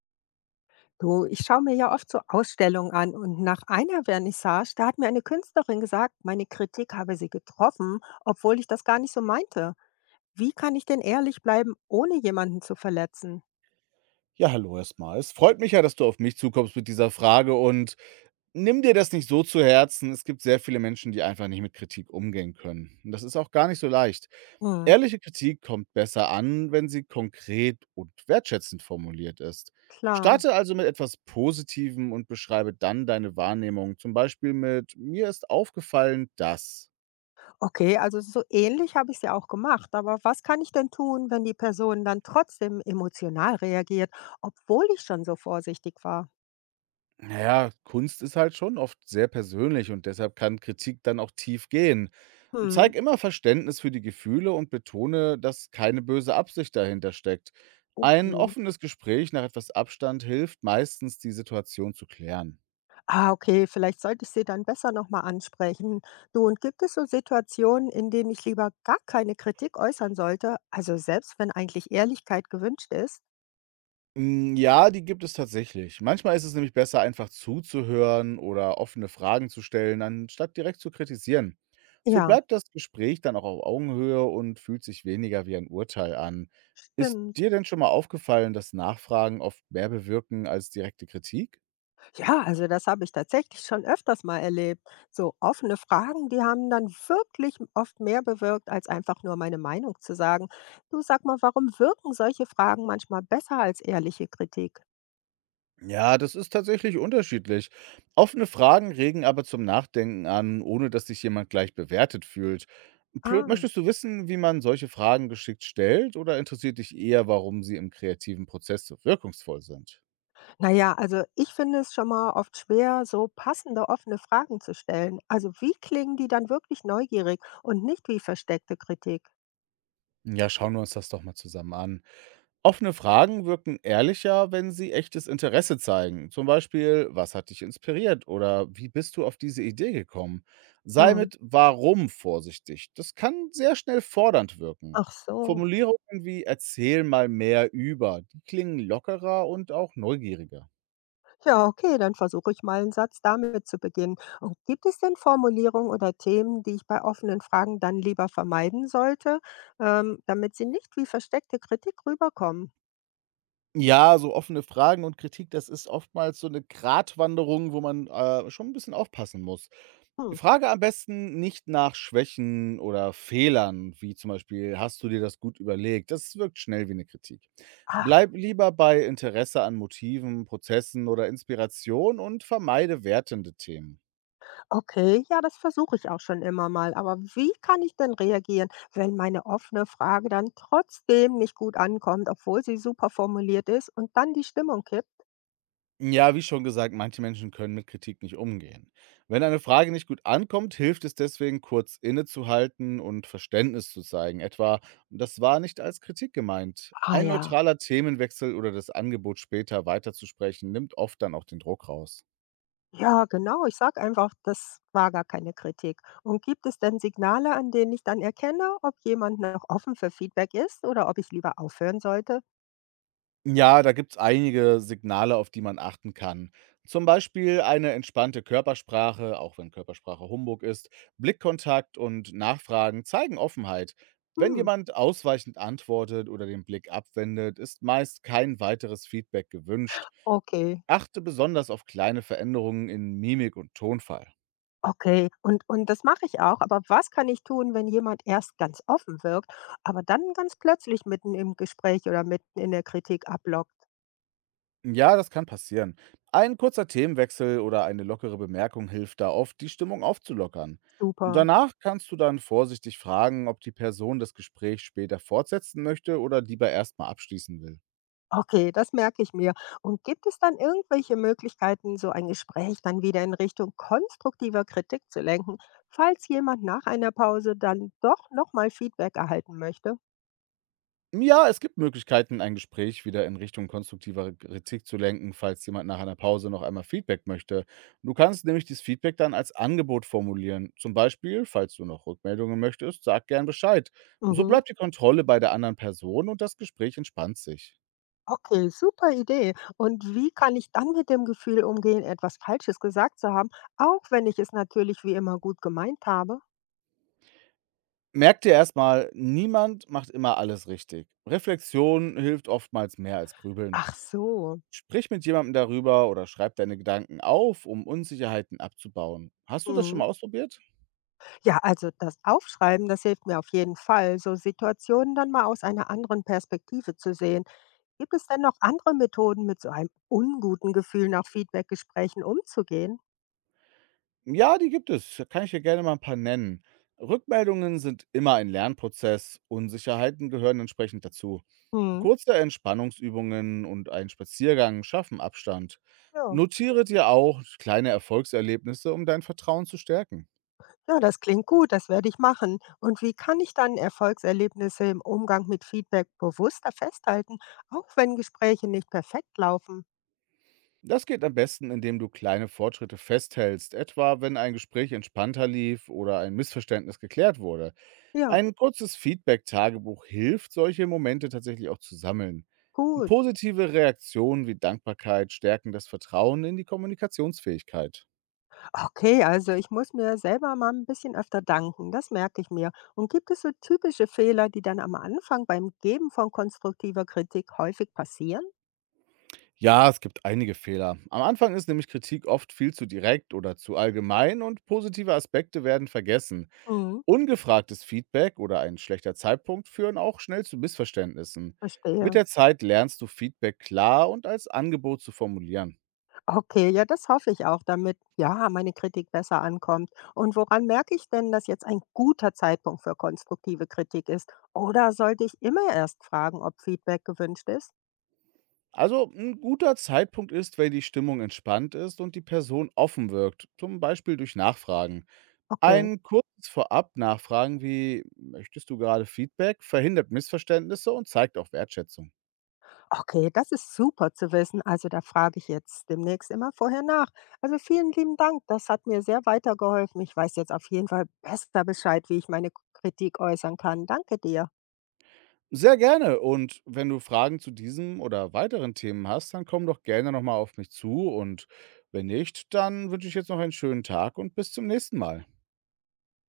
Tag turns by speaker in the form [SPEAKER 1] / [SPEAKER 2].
[SPEAKER 1] Du, ich schaue mir ja oft so Ausstellungen an und nach einer Vernissage, da hat mir eine Künstlerin gesagt, meine Kritik habe sie getroffen, obwohl ich das gar nicht so meinte. Wie kann ich denn ehrlich bleiben, ohne jemanden zu verletzen?
[SPEAKER 2] Ja, hallo erstmal. Es freut mich ja, dass du auf mich zukommst mit dieser Frage und nimm dir das nicht so zu Herzen. Es gibt sehr viele Menschen, die einfach nicht mit Kritik umgehen können. Und das ist auch gar nicht so leicht.
[SPEAKER 1] Hm,
[SPEAKER 2] Ehrliche Kritik kommt besser an, wenn sie konkret und wertschätzend formuliert ist.
[SPEAKER 1] klar.
[SPEAKER 2] Starte also mit etwas Positivem und beschreibe dann deine Wahrnehmung. Zum Beispiel mit Mir ist aufgefallen, dass.
[SPEAKER 1] Okay, also so ähnlich habe ich es ja auch gemacht, aber was kann ich denn tun, wenn die Person dann trotzdem emotional reagiert, obwohl ich schon so vorsichtig war?
[SPEAKER 2] Na ja, Kunst ist halt schon oft sehr persönlich und deshalb kann Kritik dann auch tief gehen.
[SPEAKER 1] Hm,
[SPEAKER 2] Zeig immer Verständnis für die Gefühle und betone, dass keine böse Absicht dahinter steckt. Ein
[SPEAKER 1] okay.
[SPEAKER 2] offenes Gespräch nach etwas Abstand hilft meistens, die Situation zu klären.
[SPEAKER 1] Ah, okay, vielleicht sollte ich sie dann besser nochmal ansprechen. Du, und gibt es so Situationen, in denen ich lieber gar keine Kritik äußern sollte? Also selbst wenn eigentlich Ehrlichkeit gewünscht ist?
[SPEAKER 2] Hm, ja, die gibt es tatsächlich. Manchmal ist es nämlich besser, einfach zuzuhören oder offene Fragen zu stellen, anstatt direkt zu kritisieren. So
[SPEAKER 1] Ja,
[SPEAKER 2] bleibt das Gespräch dann auch auf Augenhöhe und fühlt sich weniger wie ein Urteil an. Ist
[SPEAKER 1] stimmt.
[SPEAKER 2] dir denn schon mal aufgefallen, dass Nachfragen oft mehr bewirken als direkte Kritik?
[SPEAKER 1] Ja, also das habe ich tatsächlich schon öfters mal erlebt. So offene Fragen, die haben dann wirklich oft mehr bewirkt, als einfach nur meine Meinung zu sagen. Du, sag mal, warum wirken solche Fragen manchmal besser als ehrliche Kritik?
[SPEAKER 2] Ja, das ist tatsächlich unterschiedlich. Offene Fragen regen aber zum Nachdenken an, ohne dass sich jemand gleich bewertet fühlt.
[SPEAKER 1] Ah.
[SPEAKER 2] Möchtest du wissen, wie man solche Fragen geschickt stellt oder interessiert dich eher, warum sie im kreativen Prozess so wirkungsvoll sind?
[SPEAKER 1] Na ja, also ich finde es schon mal oft schwer, so passende offene Fragen zu stellen. Also wie klingen die dann wirklich neugierig und nicht wie versteckte Kritik?
[SPEAKER 2] Ja, schauen wir uns das doch mal zusammen an. Offene Fragen wirken ehrlicher, wenn sie echtes Interesse zeigen. Zum Beispiel, was hat dich inspiriert oder wie bist du auf diese Idee gekommen? Sei
[SPEAKER 1] Hm.
[SPEAKER 2] mit Warum vorsichtig. Das kann sehr schnell fordernd wirken.
[SPEAKER 1] Ach so.
[SPEAKER 2] Formulierungen wie erzähl mal mehr über, die klingen lockerer und auch neugieriger.
[SPEAKER 1] Ja, okay, dann versuche ich mal einen Satz damit zu beginnen. Und gibt es denn Formulierungen oder Themen, die ich bei offenen Fragen dann lieber vermeiden sollte, damit sie nicht wie versteckte Kritik rüberkommen?
[SPEAKER 2] Ja, so offene Fragen und Kritik, das ist oftmals so eine Gratwanderung, wo man, schon ein bisschen aufpassen muss.
[SPEAKER 1] Hm.
[SPEAKER 2] Frage am besten nicht nach Schwächen oder Fehlern, wie zum Beispiel: „Hast du dir das gut überlegt?“ Das wirkt schnell wie eine Kritik.
[SPEAKER 1] Ach.
[SPEAKER 2] Bleib lieber bei Interesse an Motiven, Prozessen oder Inspiration und vermeide wertende Themen.
[SPEAKER 1] Okay, ja, das versuche ich auch schon immer mal. Aber wie kann ich denn reagieren, wenn meine offene Frage dann trotzdem nicht gut ankommt, obwohl sie super formuliert ist und dann die Stimmung kippt?
[SPEAKER 2] Ja, wie schon gesagt, manche Menschen können mit Kritik nicht umgehen. Wenn eine Frage nicht gut ankommt, hilft es deswegen, kurz innezuhalten und Verständnis zu zeigen. Etwa, das war nicht als Kritik gemeint.
[SPEAKER 1] Ah
[SPEAKER 2] Ein
[SPEAKER 1] ja.
[SPEAKER 2] neutraler Themenwechsel oder das Angebot, später weiterzusprechen, nimmt oft dann auch den Druck raus.
[SPEAKER 1] Ja, genau. Ich sage einfach, das war gar keine Kritik. Und gibt es denn Signale, an denen ich dann erkenne, ob jemand noch offen für Feedback ist oder ob ich lieber aufhören sollte?
[SPEAKER 2] Ja, da gibt's einige Signale, auf die man achten kann. Zum Beispiel eine entspannte Körpersprache, auch wenn Körpersprache Humbug ist, Blickkontakt und Nachfragen zeigen Offenheit. Wenn
[SPEAKER 1] Hm,
[SPEAKER 2] jemand ausweichend antwortet oder den Blick abwendet, ist meist kein weiteres Feedback gewünscht.
[SPEAKER 1] okay.
[SPEAKER 2] Achte besonders auf kleine Veränderungen in Mimik und Tonfall.
[SPEAKER 1] Okay, und das mache ich auch, aber was kann ich tun, wenn jemand erst ganz offen wirkt, aber dann ganz plötzlich mitten im Gespräch oder mitten in der Kritik ablockt?
[SPEAKER 2] Ja, das kann passieren. Ein kurzer Themenwechsel oder eine lockere Bemerkung hilft da oft, die Stimmung aufzulockern.
[SPEAKER 1] Super.
[SPEAKER 2] Danach kannst du dann vorsichtig fragen, ob die Person das Gespräch später fortsetzen möchte oder lieber erstmal abschließen will.
[SPEAKER 1] Okay, das merke ich mir. Und gibt es dann irgendwelche Möglichkeiten, so ein Gespräch dann wieder in Richtung konstruktiver Kritik zu lenken, falls jemand nach einer Pause dann doch nochmal Feedback erhalten möchte?
[SPEAKER 2] Ja, es gibt Möglichkeiten, ein Gespräch wieder in Richtung konstruktiver Kritik zu lenken, falls jemand nach einer Pause noch einmal Feedback möchte. Du kannst nämlich dieses Feedback dann als Angebot formulieren. Zum Beispiel, falls du noch Rückmeldungen möchtest, sag gern Bescheid. So
[SPEAKER 1] Mhm.
[SPEAKER 2] bleibt die Kontrolle bei der anderen Person und das Gespräch entspannt sich.
[SPEAKER 1] Okay, super Idee. Und wie kann ich dann mit dem Gefühl umgehen, etwas Falsches gesagt zu haben, auch wenn ich es natürlich wie immer gut gemeint habe?
[SPEAKER 2] Merk dir erstmal: niemand macht immer alles richtig. Reflexion hilft oftmals mehr als Grübeln.
[SPEAKER 1] Ach so.
[SPEAKER 2] Sprich mit jemandem darüber oder schreib deine Gedanken auf, um Unsicherheiten abzubauen. Hast du das schon mal
[SPEAKER 1] Mhm.
[SPEAKER 2] ausprobiert?
[SPEAKER 1] Ja, also das Aufschreiben, das hilft mir auf jeden Fall, so Situationen dann mal aus einer anderen Perspektive zu sehen. Gibt es denn noch andere Methoden, mit so einem unguten Gefühl nach Feedbackgesprächen umzugehen?
[SPEAKER 2] Ja, die gibt es. Da kann ich dir gerne mal ein paar nennen. Rückmeldungen sind immer ein Lernprozess. Unsicherheiten gehören entsprechend dazu.
[SPEAKER 1] Mhm.
[SPEAKER 2] Kurze Entspannungsübungen und ein Spaziergang schaffen Abstand.
[SPEAKER 1] Ja.
[SPEAKER 2] Notiere dir auch kleine Erfolgserlebnisse, um dein Vertrauen zu stärken.
[SPEAKER 1] Ja, das klingt gut, das werde ich machen. Und wie kann ich dann Erfolgserlebnisse im Umgang mit Feedback bewusster festhalten, auch wenn Gespräche nicht perfekt laufen?
[SPEAKER 2] Das geht am besten, indem du kleine Fortschritte festhältst, etwa wenn ein Gespräch entspannter lief oder ein Missverständnis geklärt wurde.
[SPEAKER 1] Ja,
[SPEAKER 2] Ein kurzes Feedback-Tagebuch hilft, solche Momente tatsächlich auch zu sammeln.
[SPEAKER 1] gut.
[SPEAKER 2] Positive Reaktionen wie Dankbarkeit stärken das Vertrauen in die Kommunikationsfähigkeit.
[SPEAKER 1] Okay, also ich muss mir selber mal ein bisschen öfter danken, das merke ich mir. Und gibt es so typische Fehler, die dann am Anfang beim Geben von konstruktiver Kritik häufig passieren?
[SPEAKER 2] Ja, es gibt einige Fehler. Am Anfang ist nämlich Kritik oft viel zu direkt oder zu allgemein und positive Aspekte werden vergessen.
[SPEAKER 1] Mhm,
[SPEAKER 2] Ungefragtes Feedback oder ein schlechter Zeitpunkt führen auch schnell zu Missverständnissen. Mit
[SPEAKER 1] verstehe.
[SPEAKER 2] der Zeit lernst du Feedback klar und als Angebot zu formulieren.
[SPEAKER 1] Okay, ja, das hoffe ich auch, damit, ja, meine Kritik besser ankommt. Und woran merke ich denn, dass jetzt ein guter Zeitpunkt für konstruktive Kritik ist? Oder sollte ich immer erst fragen, ob Feedback gewünscht ist?
[SPEAKER 2] Also ein guter Zeitpunkt ist, wenn die Stimmung entspannt ist und die Person offen wirkt, zum Beispiel durch Nachfragen.
[SPEAKER 1] Okay,
[SPEAKER 2] Ein kurzes Vorab-Nachfragen wie möchtest du gerade Feedback verhindert Missverständnisse und zeigt auch Wertschätzung.
[SPEAKER 1] okay, das ist super zu wissen. Also da frage ich jetzt demnächst immer vorher nach. Also vielen lieben Dank, das hat mir sehr weitergeholfen. Ich weiß jetzt auf jeden Fall besser Bescheid, wie ich meine Kritik äußern kann. Danke dir.
[SPEAKER 2] Sehr gerne. Und wenn du Fragen zu diesem oder weiteren Themen hast, dann komm doch gerne nochmal auf mich zu. Und wenn nicht, dann wünsche ich jetzt noch einen schönen Tag und bis zum nächsten Mal.